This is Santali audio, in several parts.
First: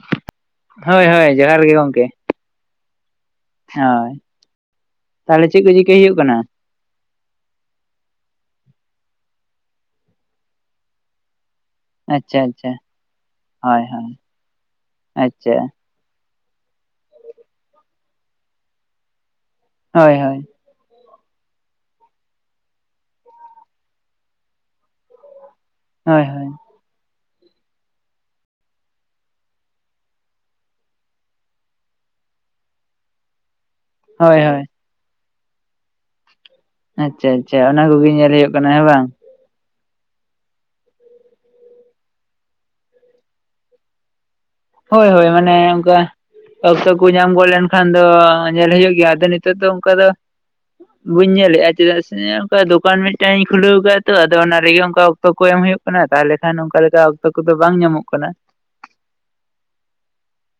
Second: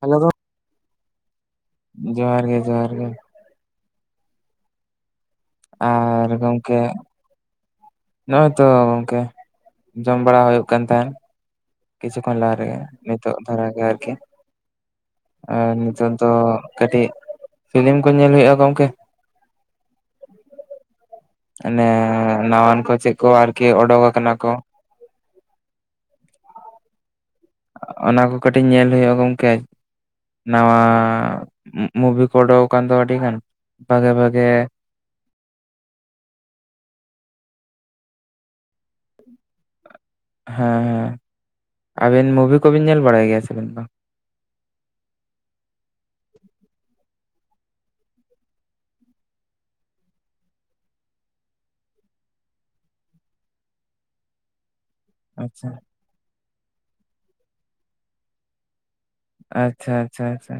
ᱦᱮᱞᱳ ᱜᱳ ᱦᱳᱭ ᱦᱳᱭ ᱡᱚᱦᱟᱨ ᱜᱮ ᱜᱚᱝᱠᱮ ᱡᱚᱦᱟᱨ ᱜᱮ ᱡᱚᱦᱟᱨ ᱜᱮ᱾ ᱦᱳᱭ ᱛᱟᱦᱞᱮ ᱪᱤᱜ ᱠᱩ ᱪᱤᱠᱟᱹᱭ ᱦᱩᱭᱩᱜ ᱟᱨ ᱠᱟᱱᱟ? [unintelligible] ᱱᱚᱜᱼᱚᱭ ᱛᱚ ᱜᱚᱝᱠᱮ ᱡᱚᱢ ᱵᱟᱲᱟ ᱦᱳᱭᱳᱜ ᱠᱟᱱ ᱛᱟᱦᱮᱸᱱ᱾ ᱠᱤᱪᱷᱩ ᱠᱷᱚᱱ ᱟᱪᱪᱷᱟ ᱞᱟᱦᱟ ᱨᱮ ᱟᱪᱪᱷᱟ ᱱᱤᱛᱚᱜ ᱫᱷᱟᱨᱟ ᱦᱳᱭ ᱜᱮ ᱦᱳᱭ ᱟᱨᱠᱤ ᱟᱪᱪᱷᱟ ᱟᱨ ᱱᱤᱛᱚᱜ ᱫᱚ ᱠᱟᱹᱴᱤᱜ ᱯᱷᱤᱞᱤᱢ ᱠᱚ ᱧᱮᱞ ᱦᱳᱭᱳᱜᱼᱟ ᱜᱚᱝᱠᱮ ᱾ ᱦᱳᱭ ᱦᱳᱭ, ᱱᱮᱭᱟ ᱱᱟᱣᱟᱱ ᱠᱚ ᱪᱮᱜ ᱠᱚ ᱟᱨᱠᱤ ᱚᱰᱚᱠ ᱟᱠᱟᱱᱟ ᱠᱚ᱾ ᱦᱳᱭ ᱦᱳᱭ᱾ ᱚᱱᱟ ᱠᱚ ᱠᱟᱹᱴᱤᱡ ᱧᱮᱞ ᱦᱳᱭᱳᱜ-ᱟ ᱜᱚᱝᱠᱮ᱾ ᱱᱟᱣᱟ ᱢᱩᱵᱷᱤ ᱠᱚ ᱳᱰᱳᱠ ᱟᱠᱟᱱ ᱫᱚ ᱟᱹᱰᱤ ᱜᱟᱱ ᱵᱷᱟᱜᱮ ᱦᱳᱭ ᱵᱷᱟᱜᱮ ᱦᱳᱭ ᱟᱪᱪᱷᱟ ᱟᱪᱪᱷᱟ ᱚᱱᱟ ᱠᱚᱜᱮ ᱧᱮᱞ ᱦᱳᱭᱳᱜ ᱠᱟᱱᱟ ᱦᱮᱸ ᱵᱟᱝ? ᱦᱮᱸ, ᱟᱹᱵᱤᱱ ᱢᱩᱵᱷᱤ ᱠᱚᱵᱤᱱ ᱧᱮᱞ ᱵᱟᱲᱟᱭ ᱜᱮᱭᱟ ᱥᱮ ᱵᱮᱱ ᱵᱟᱝ? ᱦᱳᱭ ᱦᱳᱭ ᱢᱟᱱᱮ ᱚᱝᱠᱟ ᱚᱠᱥᱚ ᱠᱩ ᱧᱟᱢ ᱜᱚᱫ ᱞᱮᱱᱠᱷᱟᱱ ᱫᱚ ᱧᱮᱞ ᱦᱩᱭᱩᱜ ᱜᱮᱭᱟ ᱟᱫᱚ ᱱᱤᱛᱚᱜ ᱫᱚ ᱚᱱᱠᱟ ᱫᱚ ᱵᱟᱹᱧ ᱧᱮᱞᱮᱫᱼᱟ ᱪᱮᱫᱟᱜ ᱥᱮ ᱚᱱᱠᱟ ᱫᱚᱠᱟᱱ ᱢᱤᱫᱴᱟᱝ ᱤᱧ ᱠᱷᱩᱞᱟᱹᱣ ᱠᱟᱜᱼᱟ ᱛᱚ ᱟᱫᱚ ᱚᱱᱟ ᱨᱮᱜᱮ ᱚᱱᱠᱟᱯ ᱚᱠᱛᱚ ᱠᱚ ᱮᱢ ᱟᱪᱪᱷᱟ ᱦᱩᱭᱩᱜ ᱠᱟᱱᱟ ᱛᱟᱦᱚᱞᱮ ᱠᱷᱟᱱ ᱚᱱᱠᱟ ᱞᱮᱠᱟ ᱚᱠᱛᱚ ᱠᱚᱫᱚ ᱵᱟᱝ ᱧᱟᱢᱚᱜ ᱠᱟᱱᱟ᱾ ᱟᱪᱪᱷᱟ ᱟᱪᱪᱷᱟ ᱟᱪᱪᱷᱟ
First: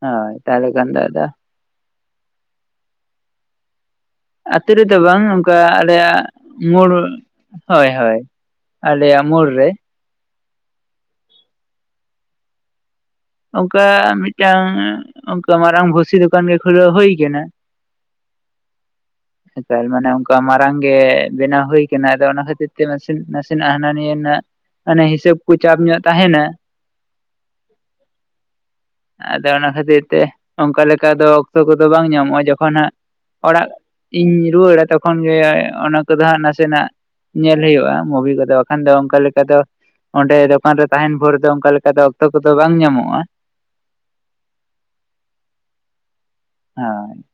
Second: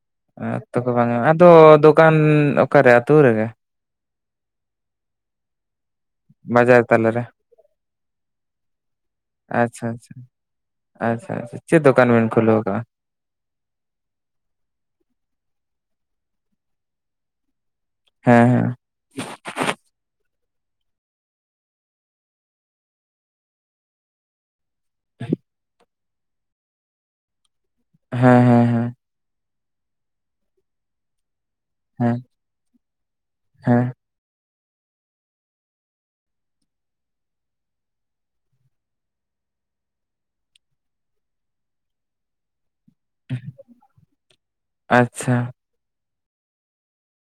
ᱦᱳᱭ ᱛᱟᱦᱚᱞᱮ ᱚᱠᱛᱚ ᱠᱚ ᱠᱷᱟᱱ ᱫᱚ ᱵᱟᱝᱼᱟ ᱟᱫᱚ ᱫᱚᱠ ᱠᱟᱱ ᱚᱠᱟᱨᱮ ᱟᱹᱛᱩ ᱨᱮᱜᱮ? ᱟᱹᱛᱩ ᱨᱮᱫᱚ ᱵᱟᱝ ᱚᱝᱠᱟ ᱟᱞᱮᱭᱟᱜ ᱵᱟᱡᱟᱨ ᱢᱳᱲ, ᱛᱟᱞᱟᱨᱮ ᱦᱳᱭ ᱦᱳᱭ ᱟᱞᱮᱭᱟᱜ ᱢᱳᱲ ᱨᱮ᱾ ᱟᱪᱪᱷᱟ᱾ ᱟᱪᱪᱷᱟ ᱟᱪᱪᱷᱟ ᱪᱮᱫ ᱫᱚᱠᱟᱱ ᱵᱮᱱ ᱠᱷᱩᱞᱟᱹᱣ ᱠᱟᱜᱼᱟ? ᱚᱝᱠᱟ ᱢᱤᱫᱴᱟᱝ ᱚᱝᱠᱟ ᱢᱟᱨᱟᱝ ᱵᱷᱩᱥᱤ ᱫᱚᱠᱟᱱ ᱜᱮ ᱠᱷᱩᱞᱟᱹᱣ ᱦᱩᱭ ᱠᱟᱱᱟ᱾ ᱦᱮᱸ ᱦᱮᱸ᱾ [inaudible] ᱛᱟᱨ ᱢᱟᱱᱮ ᱚᱝᱠᱟ ᱢᱟᱨᱟᱝ ᱜᱮ ᱵᱮᱱᱟᱣ ᱦᱩᱭ ᱠᱟᱱᱟ ᱟᱫᱚ ᱚᱱᱟ ᱠᱷᱟᱹᱛᱤᱨ ᱛᱮ ᱱᱟᱥᱮ ᱱᱟᱥᱮᱱᱟᱜ ᱦᱟᱱᱟ ᱱᱤᱭᱟᱹ ᱨᱮᱱᱟᱜ ᱢᱟᱱᱮ ᱦᱤᱥᱟᱹᱵ ᱠᱩ ᱪᱟᱯ ᱧᱚᱜ ᱛᱟᱦᱮᱸᱱᱟ᱾ ᱦᱮᱸ ᱦᱮᱸ ᱦᱮᱸ᱾ ᱟᱫᱚ ᱚᱱᱟ ᱠᱷᱟᱹᱛᱤᱨ ᱛᱮ ᱚᱝᱠᱟ ᱞᱮᱠᱟ ᱫᱚ ᱚᱠᱛᱚ ᱠᱚᱫᱚ ᱵᱟᱝ ᱦᱮᱸ ᱧᱟᱢᱚᱜᱼᱟ ᱡᱚᱠᱷᱚᱱ ᱦᱟᱸᱜ ᱚᱲᱟᱜ ᱦᱮᱸ ᱤᱧ ᱨᱩᱣᱟᱹᱲᱟ ᱛᱚᱠᱷᱚᱱ ᱜᱮ ᱚᱱᱟ ᱠᱚᱫᱚ ᱦᱟᱸᱜ ᱱᱟᱥᱮᱱᱟᱜ ᱧᱮᱞ ᱦᱩᱭᱩᱜᱼᱟ ᱢᱩᱵᱷᱤ ᱠᱚᱫᱚ ᱵᱟᱠᱷᱟᱱ ᱫᱚ ᱚᱱᱠᱟ ᱞᱮᱠᱟ ᱫᱚ ᱚᱸᱰᱮ ᱫᱚᱠᱟᱱ ᱨᱮ ᱛᱟᱦᱮᱸᱱ ᱵᱷᱳᱨ ᱫᱚ ᱚᱝᱠᱟ ᱞᱮᱠᱟ ᱫᱚ ᱚᱠᱛᱚ ᱠᱚᱫᱚ ᱵᱟᱝ ᱧᱟᱢ᱾ ᱦᱮᱸ ᱟᱪᱪᱷᱟ᱾ ᱦᱚᱭ᱾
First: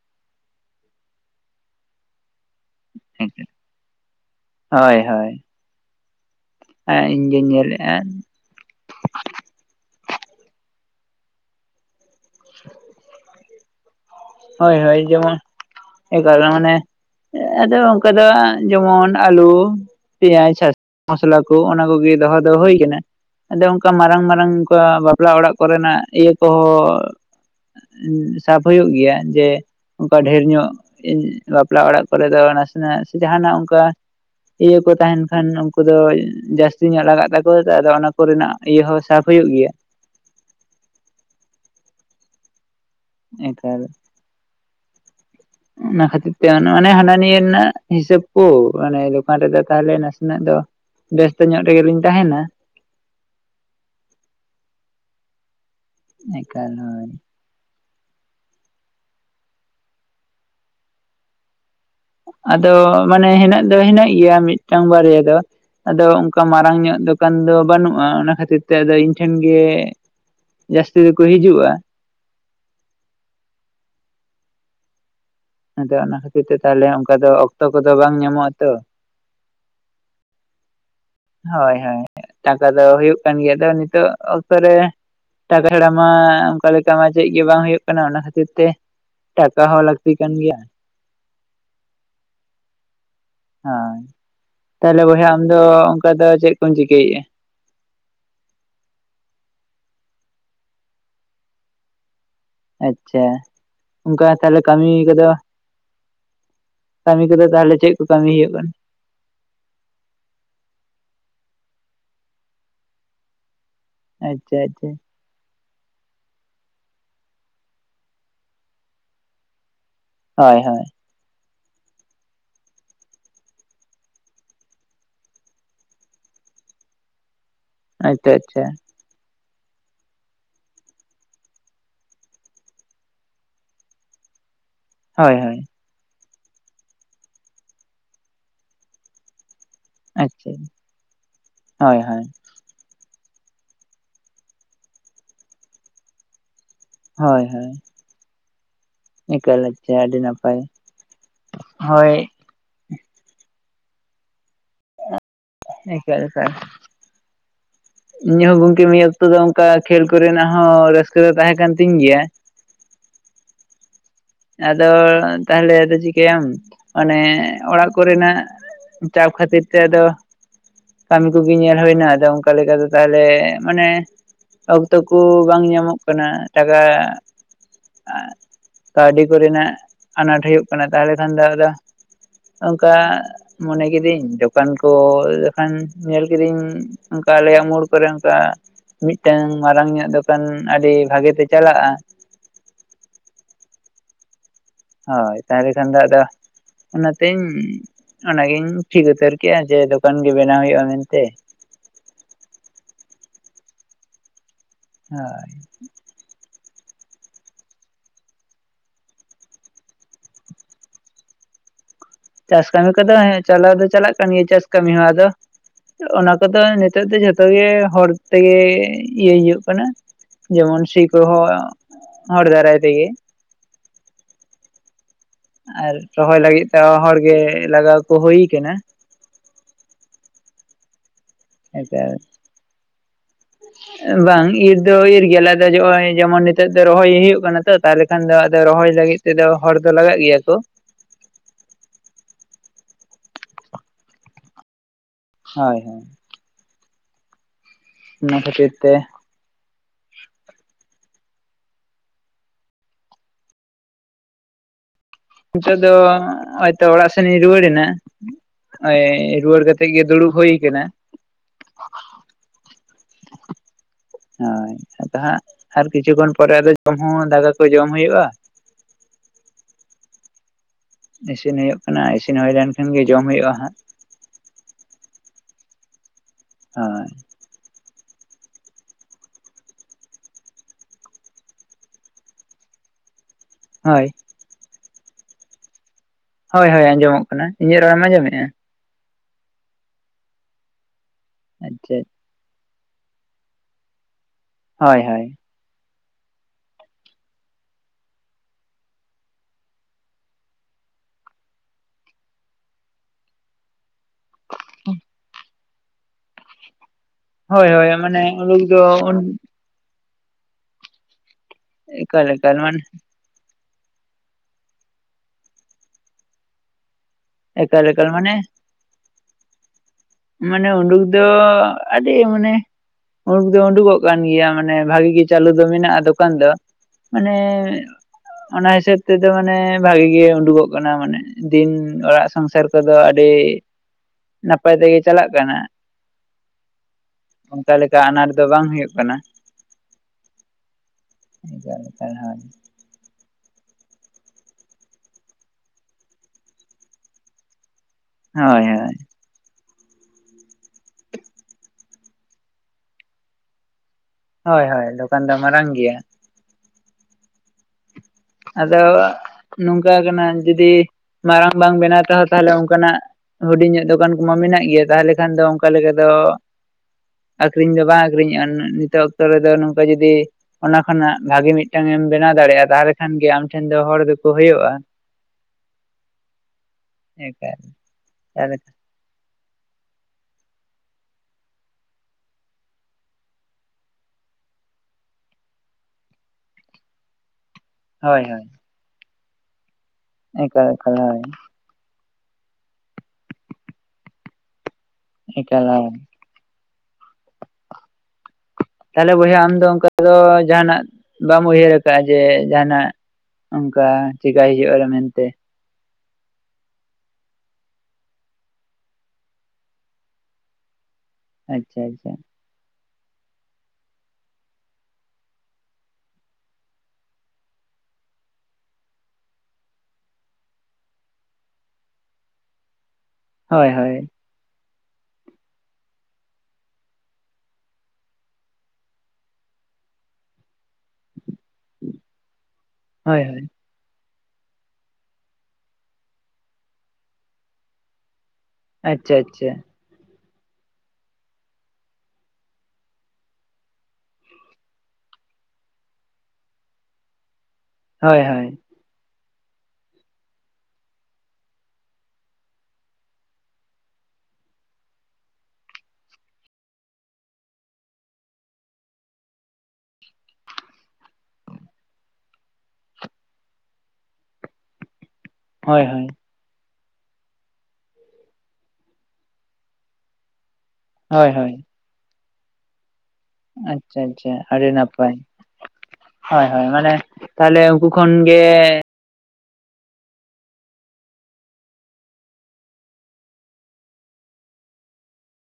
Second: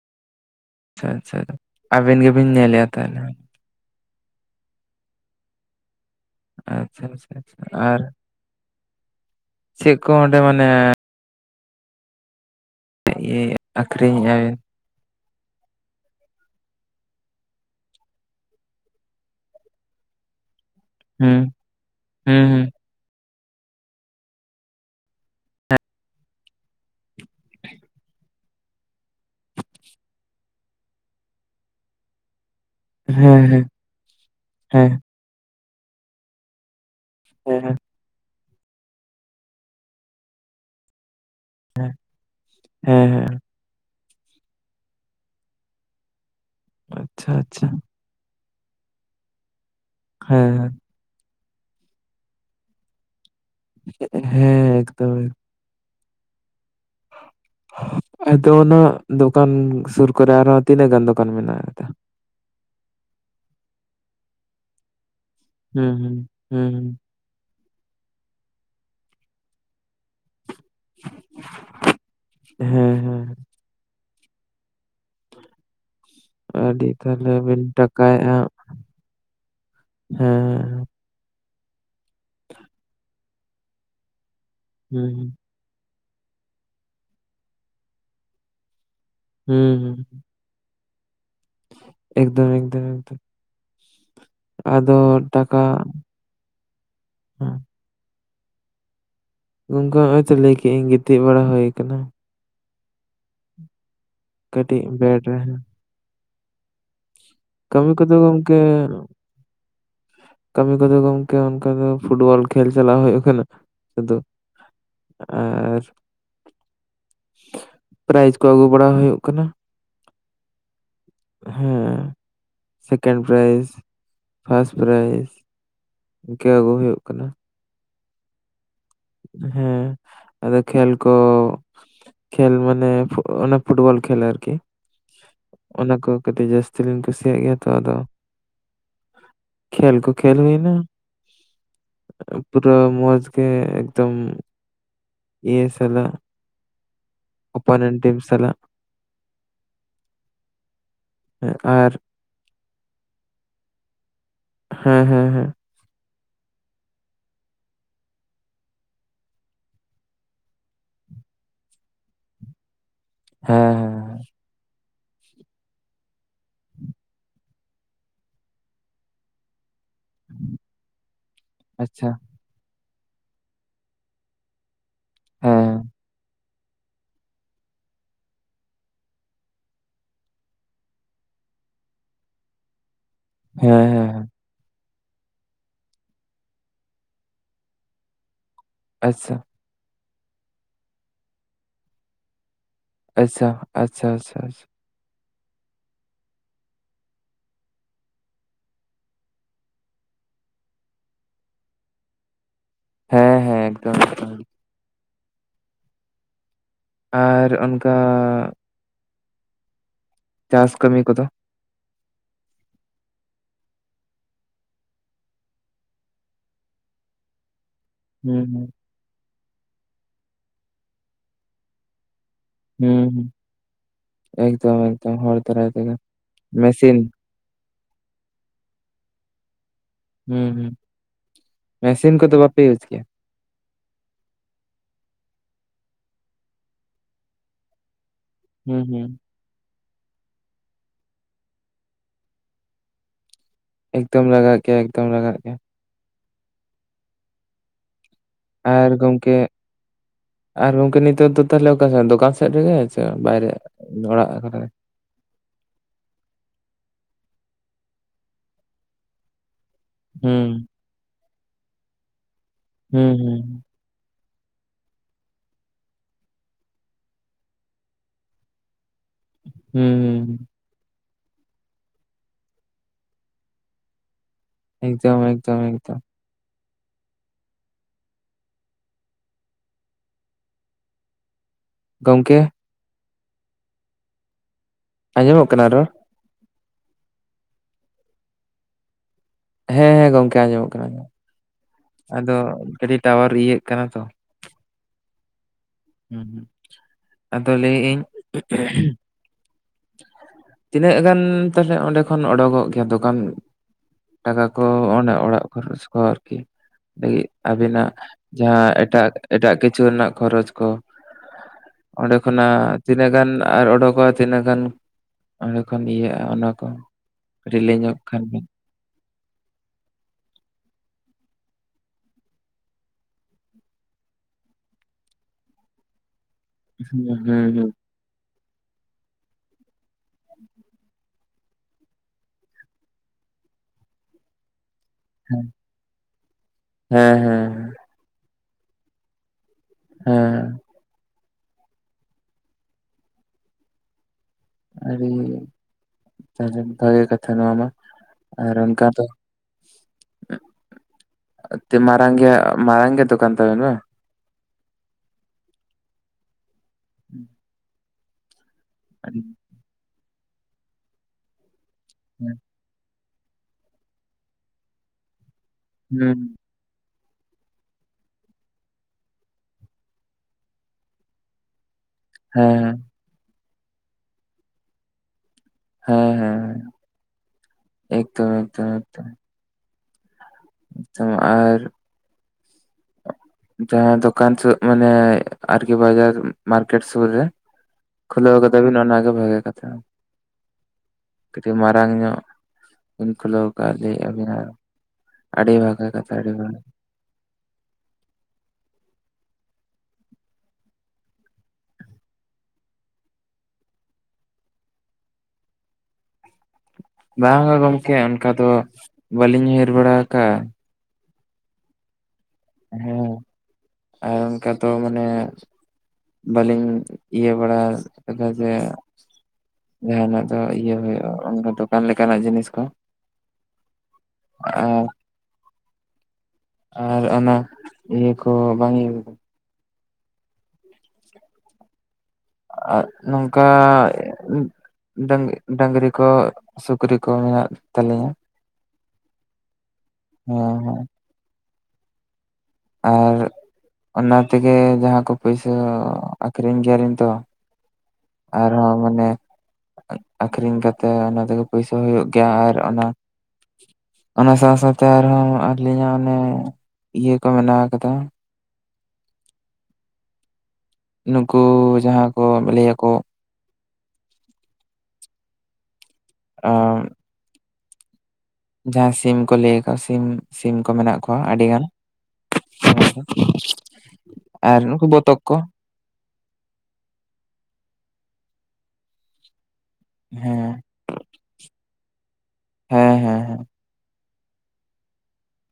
ᱟᱪᱪᱷᱟ ᱟᱪᱪᱷᱟ, ᱟᱵᱤᱱ ᱜᱤᱵᱤᱱ ᱧᱮᱞᱮᱫᱼᱟ? ᱛᱟᱦᱚᱞᱮ ᱦᱮᱸ ᱥᱮ, ᱦᱚᱭ ᱦᱚᱭ᱾ ᱟᱪᱪᱷᱟ ᱦᱮᱸ ᱤᱧ ᱜᱤᱧ ᱟᱪᱪᱷᱟ ᱧᱮᱞᱮᱫᱼᱟ᱾ ᱟᱨ ᱪᱮᱫ ᱠᱚ ᱚᱸᱰᱮ ᱢᱟᱱᱮ [inaudible] ᱤᱭᱟᱹᱭᱮᱜ ᱟᱹᱠᱷᱨᱤᱧᱮᱜ ᱟᱭᱮ ᱦᱳᱭ ᱦᱳᱭ ᱡᱮᱢᱚᱱ ᱮᱝᱠᱟ ᱜᱮ ᱢᱟᱱᱮ ᱟᱫᱚ ᱚᱝᱠᱟ ᱫᱚ ᱟᱸᱜ ᱡᱮᱢᱚᱱ ᱟᱞᱩ ᱯᱮᱸᱭᱟᱡ ᱦᱟᱥ ᱢᱚᱥᱞᱟ ᱦᱩᱸ ᱠᱩ ᱚᱱᱟ ᱠᱩᱜᱤ ᱫᱚᱦᱚ ᱦᱩᱸ ᱫᱚ ᱦᱩᱸ ᱦᱩᱭ ᱠᱟᱱᱟ᱾ ᱟᱫᱚ ᱚᱝᱠᱟ ᱢᱟᱨᱟᱝ ᱢᱟᱨᱟᱝ ᱚᱝᱠᱟ ᱵᱟᱯᱞᱟ ᱚᱲᱟᱜ ᱠᱚᱨᱮᱱᱟᱜ ᱤᱭᱟᱹ ᱠᱚᱦᱚᱸ ᱩᱸᱜ ᱥᱟᱯ ᱦᱩᱭᱩᱜ ᱜᱤᱭᱟ᱾ ᱡᱮ ᱚᱝᱠᱟ ᱰᱷᱮᱨ ᱧᱚᱜ ᱵᱟᱯᱞᱟ ᱚᱲᱟᱜ ᱠᱚᱨᱮ ᱫᱚ ᱚᱱᱟᱥ ᱥᱮᱱᱟᱜ ᱥᱮ ᱦᱮᱸ ᱡᱟᱦᱟᱸᱱᱟᱜ ᱦᱮᱸ ᱚᱝᱠᱟ ᱤᱭᱟᱹ ᱦᱮᱸ ᱠᱚ ᱦᱮᱸ ᱛᱟᱦᱮᱸᱱ ᱠᱷᱟᱱ ᱩᱱᱠᱩ ᱫᱚ ᱡᱟᱥ ᱥᱤᱧ ᱟᱞᱟᱜᱟᱜ ᱦᱮᱸ ᱛᱟᱠᱚᱣᱟ ᱛᱚ ᱟᱫᱚ ᱚᱱᱟ ᱠᱚᱨᱮᱱᱟᱜ ᱤᱭᱟᱹ ᱦᱚᱸ ᱥᱟᱯ ᱦᱩᱭᱩᱜ ᱜᱤᱭᱟ᱾ ᱦᱮᱸ, ᱦᱮᱸ ᱦᱮᱸ᱾ ᱮᱠᱟᱞ ᱚᱱᱟ ᱠᱷᱟᱹᱛᱤᱨ ᱛᱮ ᱚᱱ ᱢᱟᱱᱮ ᱦᱟᱱᱟ ᱟᱪᱪᱷᱟ ᱱᱤᱭᱟᱹ ᱟᱪᱪᱷᱟ ᱨᱮᱱᱟᱜ ᱦᱤᱥᱟᱹᱵ ᱠᱩ ᱢᱟᱱᱮ ᱫᱚᱠᱟᱱ ᱨᱮᱫᱚ ᱛᱟᱦᱚᱞᱮ ᱱᱟᱥ ᱥᱤᱱᱟᱜ ᱫᱚ ᱦᱮᱸ ᱵᱮᱥᱛᱚ ᱧᱚᱜ ᱨᱮᱜᱮᱞᱤᱧ ᱛᱟᱦᱮᱸᱱᱟ᱾ ᱦᱮᱸ ᱮᱠᱫᱚᱢᱮ ᱮᱠᱟᱞ, ᱦᱳᱭ ᱟᱫᱚ ᱚᱱᱟ ᱫᱚᱠᱟᱱ ᱥᱩᱨ ᱠᱚᱨᱮ ᱟᱨᱦᱚᱸ ᱛᱤᱱᱟᱹᱜ ᱜᱟᱱ ᱫᱚᱠᱟᱱ ᱢᱮᱱᱟᱜᱼᱟ ᱟᱫᱚ? ᱟᱫᱚ ᱢᱟᱱᱮ ᱦᱮᱱᱟᱜ ᱫᱚ ᱦᱮᱱᱟᱜ ᱜᱮᱭᱟ ᱢᱤᱫᱴᱟᱝ ᱵᱟᱨᱭᱟ ᱫᱚ ᱦᱩᱸ ᱟᱫᱚ ᱦᱩᱸ ᱚᱝᱠᱟ ᱦᱩᱸ ᱢᱟᱨᱟᱝ ᱧᱚᱜ ᱫᱚ ᱫᱚᱠᱟᱱ ᱫᱚ ᱵᱟᱹᱱᱩᱜ-ᱟ ᱚᱱᱟ ᱠᱷᱟᱹᱛᱤᱨ ᱛᱮ ᱟᱫᱚ ᱤᱧ ᱴᱷᱮᱱ ᱜᱮ ᱡᱟᱹᱥᱛᱤ ᱫᱚᱠᱚ ᱦᱤᱡᱩᱜ-ᱟ ᱦᱮᱸ ᱦᱮᱸ ᱟᱫᱚ ᱚᱱᱟ ᱠᱷᱟᱹᱛᱤᱨ ᱛᱮ ᱛᱟᱦᱚᱞᱮ ᱟᱹᱰᱤ ᱚᱱᱠᱟ ᱫᱚ ᱵᱤᱱ ᱚᱠᱛᱚ ᱠᱚᱫᱚ ᱵᱟᱝ ᱴᱟᱠᱟᱭᱮᱜᱼᱟ ᱧᱟᱢᱚᱜ ᱟᱛᱚ ᱦᱮᱸ ᱦᱮᱸᱻ ᱦᱳᱭ ᱦᱳᱭ ᱴᱟᱠᱟ ᱫᱚ ᱦᱩᱭᱩᱜ ᱠᱟᱱ ᱜᱮᱭᱟ ᱛᱚ ᱱᱤᱛᱚᱜ ᱚᱠᱛᱚ ᱨᱮ ᱦᱩᱸ ᱴᱟᱠᱟ ᱪᱷᱟᱲᱟ ᱢᱟ ᱚᱱᱠᱟ ᱞᱮᱠᱟ ᱢᱟ ᱪᱮᱫ ᱜᱮ ᱵᱟᱝ ᱦᱩᱭᱩᱜ ᱠᱟᱱᱟ ᱚᱱᱟ ᱠᱷᱟᱹᱛᱤᱨ ᱛᱮ ᱴᱟᱠᱟ ᱦᱩᱸ ᱦᱚᱸ ᱦᱩᱸ ᱞᱟᱹᱠᱛᱤ ᱠᱟᱱ ᱜᱮᱭᱟ ᱮᱠᱫᱚᱢ ᱮᱠᱫᱚᱢ ᱮᱠᱫᱚᱢ ᱦᱳᱭ [inaudible] ᱟᱫᱚ ᱴᱟᱠᱟ ᱟᱫᱚ ᱪᱮᱫ ᱠᱚᱢ ᱪᱤᱠᱟᱹᱭᱮᱜ-ᱟ ᱦᱩᱸ᱾ ᱜᱚᱝᱠᱮ ᱱᱚᱜ ᱚᱭ ᱛᱚ ᱞᱟᱹᱭ ᱠᱮᱜ ᱟᱹᱧ ᱜᱤᱛᱤᱡ ᱵᱟᱲᱟ ᱦᱩᱭ ᱟᱠᱟᱱᱟ᱾ ᱟᱪᱪᱷᱟ ᱚᱱᱠᱟ ᱛᱟᱦᱞᱮ ᱠᱟᱹᱴᱤᱡ ᱠᱟᱹᱢᱤ ᱵᱮᱰ ᱨᱮ ᱠᱚᱫᱚ- ᱦᱮᱸ᱾ ᱠᱟᱹᱢᱤ ᱠᱚᱫᱚ ᱛᱟᱦᱚᱞᱮ ᱪᱮᱫ ᱠᱚ ᱠᱚᱫᱚ ᱠᱟᱹᱢᱤ ᱦᱩᱭᱩᱜ ᱜᱚᱝᱠᱮ ᱠᱟᱱᱟ? ᱠᱟᱹᱢᱤ ᱠᱚᱫᱚ ᱜᱚᱢᱠᱮ ᱚᱱᱠᱟ ᱫᱚ ᱯᱷᱩᱴᱵᱚᱞ ᱠᱷᱮᱞ ᱪᱟᱞᱟᱣ ᱦᱩᱭᱩᱜ ᱠᱟᱱᱟ᱾ ᱥᱩᱫᱩ ᱟᱪᱪᱷᱟ ᱟᱪᱪᱷᱟ᱾ ᱟᱨ ᱯᱨᱟᱭᱤᱡᱽ ᱠᱚ ᱟᱹᱜᱩ ᱵᱟᱲᱟ ᱦᱩᱭᱩᱜ ᱠᱟᱱᱟ᱾ ᱦᱳᱭ ᱦᱳᱭ᱾ ᱦᱮᱸ ᱥᱮᱠᱮᱱᱰ ᱯᱨᱟᱭᱤᱡᱽ ᱯᱷᱟᱥᱴ ᱯᱨᱟᱭᱤᱡᱽ᱾ ᱤᱱᱠᱟᱹ ᱟᱹᱜᱩ ᱦᱳᱭᱳᱜ ᱠᱟᱱᱟ᱾ ᱟᱪᱪᱷᱟ ᱟᱪᱪᱷᱟ ᱾ ᱦᱮᱸ ᱟᱫᱚ ᱠᱷᱮᱞ ᱠᱚ- ᱠᱷᱮᱞ ᱢᱟᱱᱮ ᱚᱱᱮ ᱯᱷᱩᱴᱵᱚᱞ ᱠᱷᱮᱞ ᱟᱨᱠᱤ᱾ ᱦᱳᱭ ᱦᱳᱭ᱾ ᱚᱱᱟ ᱠᱚ ᱠᱟᱹᱴᱤᱡ ᱡᱟᱹᱥᱛᱤ ᱞᱤᱧ ᱠᱩᱥᱤᱭᱟᱜ ᱜᱮᱭᱟ ᱛᱚ ᱟᱫᱚ᱾ ᱠᱷᱮᱞ ᱠᱚ ᱠᱷᱮᱞ ᱟᱪᱪᱷᱟ ᱦᱩᱭ ᱱᱟ᱾ ᱦᱳᱭ ᱦᱳᱭ ᱯᱩᱨᱟᱹ ᱢᱚᱡᱽ ᱜᱮ ᱮᱠᱫᱚᱢ᱾ ᱤᱭᱟᱹ ᱥᱟᱞᱟᱜ᱾ ᱦᱳᱭ ᱦᱳᱭ ᱚᱯᱚᱱᱮᱱᱴ ᱴᱤᱢ ᱥᱟᱞᱟᱜ ᱤᱠᱟᱹᱞ ᱟᱪᱪᱷᱟ ᱟᱹᱰᱤ ᱱᱟᱯᱟᱭ᱾ ᱦᱮ ᱟᱨ᱾ ᱦᱳᱭ ᱦᱮᱸ ᱦᱮᱸ ᱦᱮᱸ᱾ ᱮᱞᱟ ᱮᱠᱟ ᱤᱧᱟᱜ ᱦᱚᱸ ᱜᱚᱝᱠᱮ ᱢᱤᱫ ᱚᱠᱛᱚ ᱫᱚ ᱚᱱᱠᱟ ᱠᱷᱮᱞ ᱠᱚᱨᱮᱱᱟᱜ ᱦᱚᱸ ᱨᱟᱹᱥᱠᱟᱹ ᱫᱚ ᱛᱟᱦᱮᱸ ᱠᱟᱱ ᱛᱤᱧ ᱜᱮᱭᱟ᱾ ᱦᱮᱸ ᱦᱮᱸ ᱮᱸ᱾ ᱟᱫᱚ ᱛᱟᱦᱞᱮ ᱫᱚ ᱪᱤᱠᱟᱭᱟᱢ ᱟᱱᱮ ᱚᱲᱟᱜ ᱠᱚᱨᱮᱱᱟᱜ- ᱪᱟᱣ ᱠᱷᱟᱹᱛᱤᱨ ᱛᱮ ᱟᱫᱚ- ᱠᱟᱹᱢᱤ ᱠᱚᱜᱮ ᱧᱮᱞ ᱦᱩᱭᱱᱟ ᱟᱪᱪᱷᱟ ᱟᱫᱚ ᱚᱱᱠᱟ ᱞᱮᱠᱟ ᱫᱚ ᱛᱟᱦᱚᱞᱮ ᱢᱟᱱᱮ- ᱚᱠᱛᱚ ᱠᱚ ᱵᱟᱝ ᱦᱮᱸ ᱧᱟᱢᱚᱜ ᱠᱟᱱᱟ ᱴᱟᱠᱟ- ᱠᱟᱹᱣᱰᱤ ᱠᱚᱨᱮᱱᱟᱜ ᱟᱱᱟᱴ ᱦᱩᱭᱩᱜ ᱠᱟᱱᱟ ᱛᱟᱦᱚᱞᱮ ᱠᱷᱟᱱ ᱫᱚ ᱟᱫᱚ- ᱚᱱᱠᱟ ᱦᱮᱸ ᱢᱚᱱᱮ ᱦᱮᱸ ᱠᱤᱫᱟᱹᱧ ᱦᱮᱸ ᱫᱚᱠᱟᱱ ᱠᱚ- ᱠᱷᱟᱱ ᱧᱮᱞ ᱠᱤᱫᱤᱧ ᱚᱱᱠᱟ ᱟᱞᱮᱭᱟᱜ ᱢᱳᱲ ᱠᱚᱨᱮ ᱚᱱᱠᱟ ᱟᱪᱪᱷᱟ ᱢᱤᱫᱴᱟᱹᱝ- ᱢᱟᱨᱟᱝ ᱧᱚᱜ ᱫᱚᱠᱟᱱ ᱟᱹᱰᱤ ᱵᱷᱟᱜᱤᱛᱮ ᱪᱟᱞᱟᱜᱼᱟ᱾ ᱟᱪᱪᱷᱟ ᱟᱪᱪᱷᱟ ᱟᱪᱪᱷᱟ ᱟᱪᱷᱟ᱾ ᱦᱳᱭ ᱛᱟᱞᱦᱮ ᱠᱷᱟᱱ ᱫᱚ ᱟᱫᱚ- ᱚᱱᱟᱛᱤᱧ ᱚᱱᱟᱜᱤᱧ ᱴᱷᱤᱠ ᱩᱛᱟᱹᱨ ᱡᱮ ᱫᱚᱠᱟᱱ ᱜᱮ ᱦᱩᱭᱩᱜᱼᱟ ᱢᱮᱱᱛᱮ᱾ ᱦᱮᱸ ᱦᱮᱸ ᱮᱠᱫᱚᱢ ᱮᱠᱫᱚᱢ ᱟᱭ᱾ ᱟᱨ ᱚᱱᱠᱟ ᱪᱟᱥ ᱠᱟᱹᱢᱤ ᱠᱚᱫᱚ? ᱪᱟᱥ ᱠᱟᱹᱢᱤ ᱠᱚᱫᱚ ᱮᱸ ᱪᱟᱞᱟᱣ ᱫᱚ ᱪᱟᱞᱟᱜ ᱠᱟᱱ ᱜᱮᱭᱟ ᱪᱟᱥ ᱠᱟᱹᱢᱤ ᱦᱚᱸ ᱟᱫᱚ ᱚᱱᱟ ᱠᱚᱫᱚ ᱱᱮ ᱛᱚᱜ ᱫᱚ ᱡᱷᱚᱛᱚ ᱜᱮ ᱦᱚᱲ ᱦᱩᱸ ᱛᱮᱜᱮ ᱦᱩᱸ ᱤᱭᱟᱹᱭ ᱦᱩᱭᱩᱜ ᱠᱟᱱᱟ ᱡᱮᱢᱚᱱ ᱥᱤ ᱠᱚᱦᱚᱸ ᱦᱚᱲ ᱫᱟᱨᱟᱭ ᱛᱮᱜᱮ ᱦᱩᱸ, ᱮᱠᱫᱚᱢ ᱮᱠᱫᱚᱢ ᱦᱚᱭ ᱟᱨ ᱨᱚᱦᱚᱭ ᱞᱟᱹᱜᱤᱜ ᱛᱮᱦᱚ ᱦᱚᱲᱜᱮ ᱞᱟᱜᱟᱣ ᱠᱚ ᱦᱩᱭ ᱠᱟᱱᱟ᱾ ᱩᱸ ᱦᱩᱸ᱾ ᱢᱮᱥᱤᱱ ᱠᱚᱫᱚ ᱵᱟᱯᱮ ᱤᱭᱩᱡᱽ ᱜᱮᱭᱟ [unintelligible] ᱵᱟᱝ, ᱤᱨ ᱫᱚ ᱤᱨ ᱜᱮ ᱟᱞᱮᱫᱚ ᱡᱚᱼᱚᱭ ᱡᱮᱢᱚᱱ ᱱᱤᱛᱳᱜ ᱫᱚ ᱨᱚᱦᱚᱭ ᱦᱩᱭᱩᱜ ᱠᱟᱱᱟ ᱛᱚ ᱛᱟᱦᱚᱞᱮ ᱠᱷᱟᱱ ᱫᱚ ᱦᱩᱸ ᱨᱚᱦᱚᱭ ᱦᱩᱸ ᱞᱟᱹᱜᱤᱜ ᱛᱮᱫᱚ ᱦᱚᱲ ᱫᱚ ᱞᱟᱜᱟᱜ ᱜᱮᱭᱟ ᱠᱚ᱾ ᱮᱠᱫᱚᱢ ᱞᱟᱜᱟᱜ ᱜᱮᱭᱟ, ᱮᱠᱫᱚᱢ ᱞᱟᱜᱟᱜ ᱜᱮᱭᱟ᱾ ᱦᱳᱭ ᱦᱳᱭ᱾ ᱚᱱᱟ ᱠᱷᱟᱹᱛᱤᱨ ᱟᱨ ᱛᱮ ᱜᱚᱝᱠᱮ [inaudible] ᱟᱨ ᱜᱚᱝᱠᱮ ᱱᱤᱛᱚᱜ ᱫᱚ ᱛᱟᱦᱚᱞᱮ ᱚᱠᱟ ᱥᱮ ᱫᱚᱠᱟᱱ ᱥᱮᱫ ᱨᱮᱜᱮ ᱥᱮ ᱵᱟᱭᱨᱮ ᱚᱲᱟᱜ ᱠᱚᱨᱮ? ᱱᱤᱛᱚᱜ ᱫᱚ ᱚᱭᱛᱚ ᱚᱲᱟᱜ ᱥᱮᱱᱤᱧ ᱨᱩᱣᱟᱹᱲ ᱮᱱᱟ, ᱚᱭ ᱨᱩᱣᱟᱹᱲ ᱠᱟᱛᱮ ᱛᱮᱜ ᱜᱮ ᱫᱩᱲᱩᱵ ᱦᱳᱭ ᱦᱩᱸ ᱠᱟᱱᱟ᱾ ᱦᱩᱸ ᱦᱩᱸ᱾ ᱦᱳᱭ ᱟᱫᱚ ᱦᱟᱸᱜ ᱟᱨ ᱠᱤᱪᱷᱩ ᱠᱷᱚᱱ ᱯᱚᱨᱮ ᱟᱫᱚ ᱡᱚᱢ ᱦᱚᱸ ᱫᱟᱠᱟ ᱠᱚ ᱡᱚᱢ ᱦᱩᱭᱳᱜᱼᱟ᱾ ᱦᱩᱸ᱾ ᱤᱥᱤᱱ ᱦᱩᱭᱳᱜ ᱠᱟᱱᱟ, ᱤᱥᱤᱱ ᱦᱩᱭ ᱞᱮᱱᱠᱷᱟᱱ ᱜᱮ ᱡᱚᱢ ᱦᱩᱭᱩᱜᱼᱟ ᱦᱟᱸᱜ᱾ ᱮᱠᱫᱚᱢ ᱮᱠᱫᱚᱢ ᱮᱠᱫᱚᱢ᱾ ᱦᱳᱭ᱾ ᱜᱚᱝᱠᱮ᱾ ᱦᱳᱭ᱾ ᱟᱸᱡᱚᱢᱚᱜ ᱠᱟᱱᱟ ᱨᱚᱲ? ᱦᱳᱭ ᱦᱳᱭ ᱟᱸᱡᱚᱢᱚᱜ ᱠᱟᱱᱟ, ᱤᱧᱟᱹᱜ ᱨᱚᱲᱮᱢ ᱟᱸᱡᱚᱢᱮᱜᱼᱟ? ᱦᱮᱸ ᱦᱮᱸ ᱜᱚᱝᱠᱮ ᱟᱸᱡᱚᱢᱚᱜ ᱠᱟᱱᱟ [inaudible] ᱟᱸᱪᱪᱟᱡ ᱟᱫᱚ ᱠᱟᱹᱴᱤᱡ ᱴᱟᱣᱟᱨ ᱤᱭᱟᱹᱜ ᱠᱟᱱᱟ ᱛᱚ᱾ ᱦᱚᱭ ᱦᱚᱭ᱾ ᱦᱩᱸ ᱟᱫᱚ ᱞᱟᱹᱭ ᱮ ᱤᱧ᱾ ᱛᱤᱱᱟᱹᱜ ᱜᱟᱱ ᱛᱟᱦᱚᱞᱮ ᱚᱸᱰᱮ ᱠᱷᱚᱱ ᱳᱰᱳᱜᱚᱜ ᱜᱮᱭᱟ ᱫᱚᱠᱟᱱ? ᱴᱟᱠᱟ ᱠᱚ ᱚᱱᱮ ᱚᱲᱟᱜ ᱠᱷᱚᱨᱚᱪ ᱠᱚ ᱟᱨᱠᱤ ᱞᱤᱜᱤᱜ? ᱦᱳᱭ ᱦᱳᱭ ᱟᱵᱤᱱᱟᱜ ᱢᱟᱱᱮ ᱩᱱᱠᱩ ᱡᱟᱦᱟᱸ ᱫᱚ ᱮᱴᱟᱜ ᱮᱴᱟᱜ ᱠᱤᱪᱷᱩ ᱨᱮᱱᱟᱜ ᱠᱷᱚᱨᱚᱪ ᱠᱚ᱾ ᱚᱸᱰᱮ ᱮᱠᱟᱞ ᱮᱠᱟᱞ ᱠᱷᱚᱱᱟᱜ ᱢᱟᱱᱮ ᱛᱤᱱᱟᱹᱜ ᱜᱟᱱ ᱟᱨ ᱳᱰᱳᱠᱚᱼᱟ ᱛᱤᱱᱟᱹᱝ? ᱜᱟᱱ ᱚᱸᱰᱮ ᱠᱷᱚᱱ ᱤᱭᱟᱹᱜᱼᱟ ᱚᱱᱟ ᱠᱚ ᱠᱟᱴᱤᱡ ᱞᱟᱹᱭ ᱮᱠᱟᱞ ᱧᱚᱜ ᱮᱠᱟᱞ ᱠᱷᱟᱱ ᱢᱟᱱᱮ ᱵᱤᱱ ᱢᱟᱱᱮ ᱩᱸᱰᱩᱠ ᱫᱚ ᱟᱹᱰᱤ ᱢᱟᱱᱮ ᱩᱸᱰᱩᱠ ᱫᱚ ᱩᱸᱰᱩᱠᱚᱜ ᱠᱟᱱ ᱜᱮᱭᱟ ᱢᱟᱱᱮ ᱵᱷᱟᱜᱤ ᱜᱮ ᱪᱟᱹᱞᱩ ᱫᱚ ᱢᱮᱱᱟᱜᱼᱟ ᱫᱚᱠᱟᱱ ᱫᱚ᱾ ᱦᱩᱸ ᱢᱟᱱᱮ ᱦᱩᱸ ᱦᱩᱸ ᱚᱱᱟ ᱦᱤᱥᱟᱹᱵ ᱛᱮᱫᱚ ᱢᱟᱱᱮ ᱵᱷᱟᱜᱤ ᱜᱮ ᱩᱸᱰᱩᱠᱚᱜ ᱠᱟᱱᱟ ᱢᱟᱱᱮ ᱫᱤᱱ ᱚᱲᱟᱜ ᱥᱚᱝᱥᱟᱨ ᱠᱚᱫᱚ ᱟᱹᱰᱤ ᱱᱟᱯᱟᱭ ᱛᱮᱜᱮ ᱪᱟᱞᱟᱜ ᱠᱟᱱᱟ, ᱦᱮᱸ ᱚᱱᱠᱟ ᱦᱮᱸ ᱞᱮᱠᱟ ᱟᱱᱟᱴ ᱫᱚ ᱵᱟᱝ ᱦᱩᱭᱩᱜ ᱠᱟᱱᱟ᱾ ᱚᱸᱻ᱾ ᱵᱷᱮᱡᱟ ᱢᱮᱛᱟᱭ ᱦᱟᱢ᱾ ᱟᱨ ᱤᱭᱟᱹ ᱵᱷᱟᱜᱮ ᱠᱟᱛᱷᱟ ᱱᱚᱣᱟ ᱢᱟ ᱟᱨ ᱦᱳᱭ ᱚᱱᱠᱟ ᱦᱳᱭ ᱫᱚ ᱛᱤ ᱢᱟᱨᱟᱝᱜ ᱢᱟᱨᱟᱝᱜᱮ ᱫᱚᱠᱟᱱ ᱛᱟᱵᱤᱱ ᱵᱟᱝ? ᱦᱳᱭ ᱦᱳᱭ ᱫᱚᱠᱟᱱ ᱫᱚ ᱢᱟᱨᱟᱝ ᱜᱮᱭᱟ ᱾ ᱦᱩᱸ᱾ ᱟᱫᱚ ᱱᱚᱝᱠᱟ ᱠᱟᱱᱟ ᱡᱩᱫᱤ ᱢᱟᱨᱟᱝ ᱵᱟᱝ ᱵᱮᱱᱟᱣ ᱛᱮᱦᱚᱸ ᱦᱩᱸ ᱛᱟᱦᱚᱞᱮ ᱚᱱᱠᱟᱱᱟᱜ ᱦᱩᱰᱤᱧ ᱧᱚᱜ ᱫᱚᱠᱟᱱ ᱠᱚᱢᱟ ᱢᱮᱱᱟᱜ ᱜᱮᱭᱟ ᱛᱟᱦᱞᱮ ᱠᱷᱟᱱ ᱫᱚ ᱚᱱᱠᱟ ᱞᱮᱠᱟ ᱫᱚ ᱦᱮᱸ ᱟᱠᱠᱷᱨᱤᱧ ᱫᱚ ᱵᱟᱝ ᱟᱹᱷᱨᱤᱧᱚᱜᱼᱟ ᱱᱤᱛᱚᱜ ᱚᱠᱛᱚ ᱨᱮᱫᱚ ᱱᱚᱝᱠᱟ ᱡᱩᱫᱤ ᱚᱱᱟ ᱠᱷᱚᱱᱟᱜ ᱵᱷᱟᱜᱤ ᱢᱤᱫ ᱴᱟᱝ ᱮᱢ ᱵᱮᱱᱟᱣ ᱫᱟᱲᱮᱭᱟᱜᱼᱟ ᱦᱮᱸ ᱛᱟᱦᱚᱞᱮ ᱠᱷᱟᱱ ᱜᱮ ᱟᱢ ᱴᱷᱮᱱ ᱫᱚ ᱦᱚᱲ ᱫᱚᱠᱚ ᱦᱳᱭᱳᱜᱼᱟ ᱾ ᱦᱮᱸ ᱦᱮᱸ ᱮᱠᱫᱚᱢ ᱛᱟᱦᱚᱞᱮ ᱮᱠᱫᱚᱢ ᱮᱠᱫᱚᱢ᱾ ᱮᱠᱫᱚᱢ ᱟᱨ ᱡᱟᱦᱟᱸ ᱫᱚᱠᱟᱱ ᱢᱟᱱᱮ ᱟᱨᱠᱤ ᱵᱟᱡᱟᱨ ᱢᱟᱨᱠᱮᱴ ᱥᱩᱨ ᱨᱮ ᱦᱳᱭ ᱠᱷᱩᱞᱟᱹᱣ ᱦᱳᱭ ᱠᱟᱫᱟᱵᱤᱱ ᱚᱱᱟᱜᱮ ᱵᱷᱟᱜᱮ ᱠᱟᱛᱷᱟᱼᱼ ᱮᱠᱟᱞ ᱠᱷᱩᱞᱟᱣ ᱤᱧᱼᱼ ᱟᱹᱰᱤ ᱢᱟᱨᱟᱝ ᱧᱚᱜ ᱵᱤᱱ ᱠᱷᱩᱞᱟᱹᱣ ᱟᱠᱟᱫᱼᱟ ᱞᱟᱹᱭᱮᱫᱼᱟᱵᱤᱱ ᱟᱨ ᱟᱹᱰᱤ ᱮᱠᱟᱞ ᱵᱷᱟᱜᱮ ᱦᱳᱭ ᱠᱟᱛᱷᱟ᱾ ᱦᱮᱸ᱾ ᱛᱟᱦᱚᱞᱮ ᱵᱚᱭᱦᱟ ᱟᱢ ᱫᱚ ᱚᱱᱠᱟ ᱫᱚ ᱡᱟᱦᱟᱱᱟᱜ ᱵᱟᱢ ᱩᱭᱦᱟᱹᱨ ᱟᱠᱟᱟᱜᱼᱟ ᱡᱮ ᱡᱟᱦᱟᱱᱟᱜᱼᱼ ᱚᱱᱠᱟ ᱪᱮᱠᱟᱭ ᱦᱩᱭᱩᱜ-ᱟ ᱢᱮᱱᱛᱮ᱾ ᱵᱟᱝᱟ ᱜᱚᱢᱠᱮ ᱚᱱᱠᱟ ᱫᱚ ᱵᱟᱹᱞᱤᱧ ᱩᱭᱦᱟᱹᱨ ᱵᱟᱲᱟ ᱟᱠᱟᱜ᱾ ᱟᱪᱪᱷᱟ ᱟᱪᱪᱷᱟ᱾ ᱦᱮᱸ ᱟᱨ ᱚᱱᱠᱟ ᱫᱟ ᱢᱟᱱᱮᱼᱼ ᱵᱟᱹᱞᱤᱧ ᱤᱭᱟᱹ ᱵᱟᱲᱟ ᱠᱟᱫᱟ ᱡᱮᱼᱼ ᱡᱟᱦᱟᱱᱟᱜ ᱫᱚ ᱤᱭᱟᱹ ᱦᱩᱭᱩᱜᱼᱟ ᱚᱱᱠᱟ ᱫᱚᱠᱟᱱ ᱞᱮᱠᱟᱱᱟᱜ ᱡᱤᱱᱤᱥ ᱠᱚᱼᱼ ᱦᱳᱭ ᱦᱳᱭ᱾ ᱟᱨ ᱟᱨ ᱚᱱᱟᱼᱼ ᱤᱭᱟᱹ ᱠᱚ ᱵᱟᱝ ᱤᱭᱟᱹ [inaudible] ᱟᱨ ᱦᱳᱭ ᱦᱳᱭ ᱱᱚᱝᱠᱟᱼᱼ ᱰᱟᱝᱨᱤ ᱠᱚ ᱥᱩᱠᱨᱤ ᱠᱚ ᱢᱮᱱᱟᱜ ᱠᱚᱛᱟᱞᱮᱭᱟ᱾ ᱟᱪᱪᱷᱟ ᱟᱪᱪᱷᱟ᱾ ᱦᱮᱸ ᱦᱮᱸ᱾ ᱟᱨ ᱚᱱᱟ ᱛᱮᱜᱮ ᱡᱟᱦᱟᱸ ᱠᱚ ᱯᱩᱭᱥᱟᱹ ᱟᱹᱠᱷᱨᱤᱧ ᱜᱮᱭᱟᱞᱤᱧ ᱛᱚᱼᱼ ᱦᱳᱭ ᱦᱳᱭ ᱟᱨᱦᱚᱼᱼ ᱢᱟᱱᱮ ᱟᱠᱷᱨᱤᱧ ᱠᱟᱛᱮ ᱚᱱᱟ ᱛᱮᱜᱮ ᱯᱚᱭᱥᱟᱹ ᱦᱩᱭᱩᱜ ᱜᱮᱭᱟ ᱟᱨ ᱚᱱᱟᱼᱼ ᱚᱱᱟ ᱥᱟᱶ ᱥᱟᱶᱛᱮ ᱟᱨᱦᱚᱸ ᱟᱹᱞᱤᱧᱟᱜ ᱚᱱᱮ ᱤᱭᱟᱹ ᱠᱚ ᱢᱮᱱᱟᱜ ᱟᱠᱟᱫᱟᱼᱼ ᱱᱩᱠᱩ ᱡᱟᱦᱟᱸ ᱠᱚ ᱞᱟᱹᱭ ᱟᱠᱚᱼᱼ ᱦᱳᱭ ᱦᱳᱭ᱾ ᱟᱼᱼ ᱡᱟᱦᱟᱸ ᱥᱤᱢ ᱠᱚ ᱞᱟᱹᱭ ᱠᱟᱜ ᱥᱤᱢ ᱥᱤᱢ ᱠᱚ ᱢᱮᱱᱟᱜ ᱠᱚᱣᱟ ᱦᱳᱭ ᱦᱳᱭ ᱟᱹᱰᱤᱜᱟᱱ ᱟᱪᱪᱷᱟ ᱟᱪᱪᱷᱟ ᱟᱨ ᱟᱹᱰᱤ ᱱᱩᱠᱩ ᱱᱟᱯᱟᱭ᱾ ᱵᱚᱛᱚᱠ ᱠᱚ ᱦᱳᱭ ᱦᱳᱭ ᱢᱟᱱᱮ ᱛᱟᱦᱚᱞᱮ ᱩᱱᱠᱩ ᱠᱷᱚᱱ ᱜᱮᱼᱼ ᱦᱮᱸ᱾ ᱦᱮᱸ ᱦᱮᱸ ᱦᱮᱸ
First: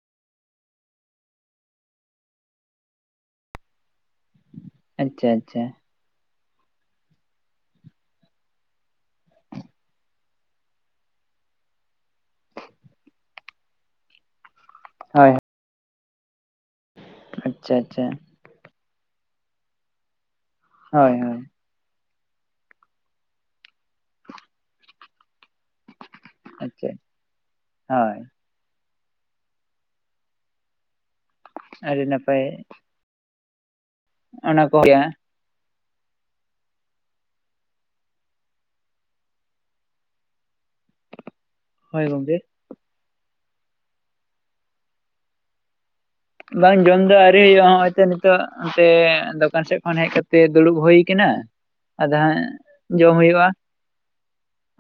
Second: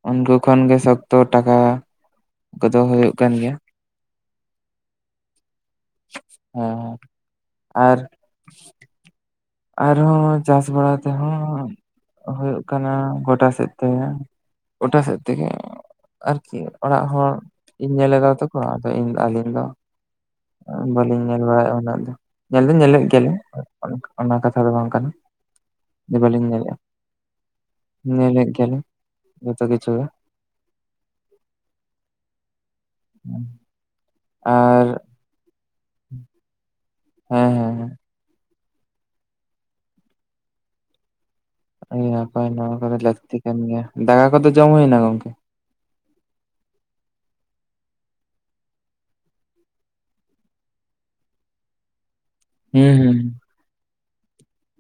ᱩᱱᱠᱩ ᱠᱷᱚᱱ ᱜᱮ ᱥᱚᱠᱛᱚ ᱴᱟᱠᱟ ᱠᱚᱫᱚ ᱦᱩᱭᱩᱜ ᱠᱟᱱ ᱜᱮᱭᱟ᱾ ᱟᱪᱪᱷᱟ ᱟᱪᱪᱷᱟ᱾ ᱦᱮᱸ ᱟᱨ᱾ ᱟᱨᱦᱚᱸ ᱪᱟᱥ ᱵᱟᱲᱟ ᱛᱮᱦᱚᱸ ᱦᱳᱭᱳᱜ ᱠᱟᱱᱟ ᱜᱚᱰᱟ ᱥᱮᱫ ᱛᱮ᱾ ᱜᱚᱴᱟ ᱥᱮᱜ ᱦᱳᱭ ᱛᱮᱜᱮ ᱟᱨᱠᱤ ᱚᱲᱟᱜ ᱦᱚᱲ ᱟᱪᱪᱷᱟ ᱤᱧ ᱟᱪᱪᱷᱟ ᱧᱮᱞ ᱫᱟ ᱛᱚ ᱟᱫᱚ ᱤᱧ ᱟᱹᱞᱤᱧ ᱫᱚ ᱦᱳᱭ ᱵᱟᱹᱞᱤᱧ ᱦᱳᱭ ᱧᱮᱞ ᱵᱟᱲᱟᱭᱮᱫᱼᱟ ᱩᱱᱟᱹᱜ ᱫᱚ᱾ ᱧᱮᱞ ᱫᱚ ᱧᱮᱞᱮᱫ ᱜᱮᱭᱟᱞᱮᱧ ᱚᱱᱟ ᱠᱟᱛᱷᱟ ᱫᱚ ᱵᱟᱝ ᱠᱟᱱᱟ᱾ ᱡᱮ ᱵᱟᱹᱞᱤᱧ ᱧᱮᱞᱮᱜᱼᱟ ᱟᱪᱪᱷᱟ ᱦᱳᱭ ᱧᱮᱞᱮᱫ ᱜᱮᱭᱟᱞᱤᱧ ᱡᱷᱚᱛᱚ ᱠᱤᱪᱷᱩ ᱜᱮ᱾ ᱟᱹᱰᱤ ᱱᱟᱯᱟᱭ᱾ ᱩᱸ᱾ ᱚᱱᱟ ᱠᱚ [unintelligible] ᱦᱩᱸ᱾ ᱦᱮᱸ-ᱦᱮᱸ᱾ ᱦᱳᱭ ᱟᱹᱰᱤ ᱜᱚᱝᱠᱮ ᱱᱟᱯᱟᱭ ᱱᱚᱣᱟ ᱠᱚᱫᱚ ᱞᱟᱹᱠᱛᱤ ᱠᱟᱱ ᱜᱮᱭᱟ ᱫᱟᱠᱟ ᱠᱚᱫᱚ ᱡᱚᱢ ᱦᱩᱭᱱᱟ ᱜᱚᱝᱠᱮ? ᱵᱟᱝ ᱡᱚᱢ ᱫᱚ ᱟᱹᱣᱨᱤ ᱦᱩᱭᱩᱜᱼᱟ ᱦᱚᱸᱜ-ᱚᱭ ᱛᱚ ᱱᱤᱛᱚᱜ ᱚᱱᱛᱮ ᱫᱚᱠᱟᱱ ᱥᱮᱫ ᱠᱷᱚᱱ ᱦᱮᱡ ᱠᱟᱛᱮ ᱫᱩᱲᱩᱵ ᱦᱩᱭ ᱠᱟᱱᱟ᱾ ᱟᱫᱚ ᱦᱟᱸᱜ ᱦᱩᱸ ᱡᱚᱢ ᱦᱩᱸ ᱦᱩᱭᱩᱜᱼᱟ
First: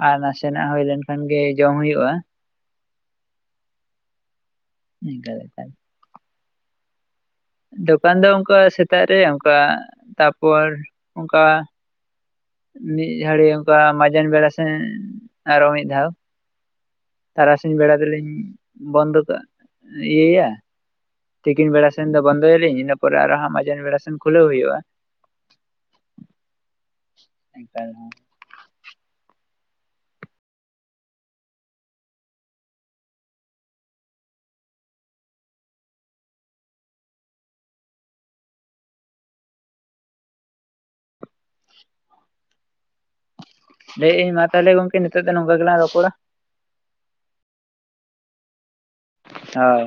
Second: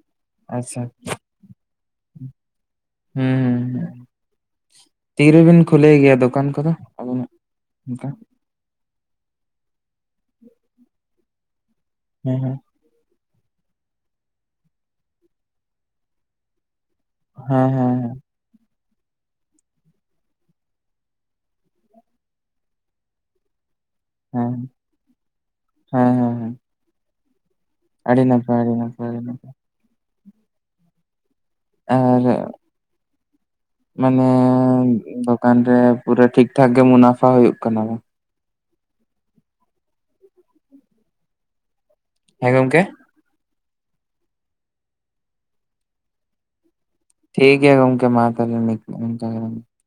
ᱟᱨ ᱱᱟᱥᱮᱱᱟᱜ ᱟᱪᱪᱷᱟ ᱦᱩᱭ ᱞᱮᱱᱠᱷᱟᱱ ᱜᱮ ᱡᱚᱢ ᱦᱩᱭᱩᱜᱼᱟ᱾ ᱦᱩᱸ ᱦᱩᱸ ᱦᱩᱸ ᱱᱤᱝᱠᱟᱹ ᱛᱤᱨᱮᱵᱤᱱ ᱞᱮᱠᱟ ᱠᱷᱩᱞᱟᱹᱭ ᱜᱮᱭᱟ ᱫᱚᱠᱟᱱ ᱠᱚᱫᱚ? [inaudible] ᱚᱱᱠᱟ? ᱫᱚᱠᱟᱱ ᱫᱚ ᱚᱱᱠᱟ ᱥᱮᱛᱟᱜ ᱨᱮ ᱚᱱᱠᱟ ᱛᱟᱯᱚᱨ ᱚᱱᱠᱟ ᱦᱩᱸ ᱦᱩᱸ᱾ ᱢᱤᱫ ᱜᱷᱟᱹᱲᱤ ᱚᱱᱠᱟ ᱢᱟᱡᱟᱱ ᱵᱮᱲᱟ ᱥᱮ ᱟᱨᱚ ᱢᱤᱫ ᱫᱷᱟᱣ ᱦᱮᱸ ᱛᱟᱨᱟᱥᱤᱧ ᱦᱮᱸ ᱵᱮᱲᱟ ᱫᱚᱞᱤᱧ ᱵᱚᱱᱫᱚ ᱠᱟᱜ ᱤᱭᱟᱹᱭᱟ᱾ ᱛᱤᱠᱤᱱ ᱵᱮᱲᱟ ᱥᱮᱱ ᱫᱚ ᱵᱚᱱᱫᱚᱭᱟᱞᱤᱧ ᱤᱱᱟᱹ ᱯᱚᱨ ᱟᱨᱚ ᱦᱟᱸᱜ ᱢᱟᱡᱟᱱ ᱵᱮᱲᱟ ᱥᱮᱱ ᱠᱷᱩᱞᱟᱹᱣ ᱦᱮᱸ ᱦᱩᱭᱩᱜᱼᱟ, [inaudible] ᱦᱮᱸ ᱦᱮᱸ ᱦᱮᱸ ᱟᱹᱰᱤ ᱱᱟᱯᱟᱭ ᱟᱹᱰᱤ ᱱᱟᱯᱟᱭ ᱟᱰᱤ ᱱᱟᱯᱟᱭ। ᱟᱨ [inaudible] ᱢᱟᱱᱮ ᱫᱚᱠᱟᱱ ᱨᱮ ᱯᱩᱨᱟᱹ ᱴᱷᱤᱠᱴᱷᱟᱠ ᱜᱮ ᱢᱩᱱᱟᱯᱷᱟ ᱦᱩᱭᱩᱜ ᱠᱟᱱᱟ ᱵᱟᱝ? ᱦᱮᱸ ᱜᱚᱢᱠᱮ? ᱞᱟᱹᱭᱮᱫ ᱟᱹᱧ ᱢᱟ ᱛᱟᱦᱚᱞᱮ ᱜᱚᱢᱠᱮ ᱱᱤᱛᱚᱜ ᱫᱚ ᱱᱚᱝᱠᱟ ᱜᱮᱞᱟᱝ ᱨᱚᱯᱚᱲᱟ। ᱴᱷᱤᱠ ᱜᱮᱭᱟ ᱜᱚᱢᱠᱮ ᱢᱟ ᱛᱟᱦᱚᱮ ᱱᱤᱛ ᱫᱚ ᱱᱚᱝᱠᱟ ᱜᱮ। ᱦᱳᱭ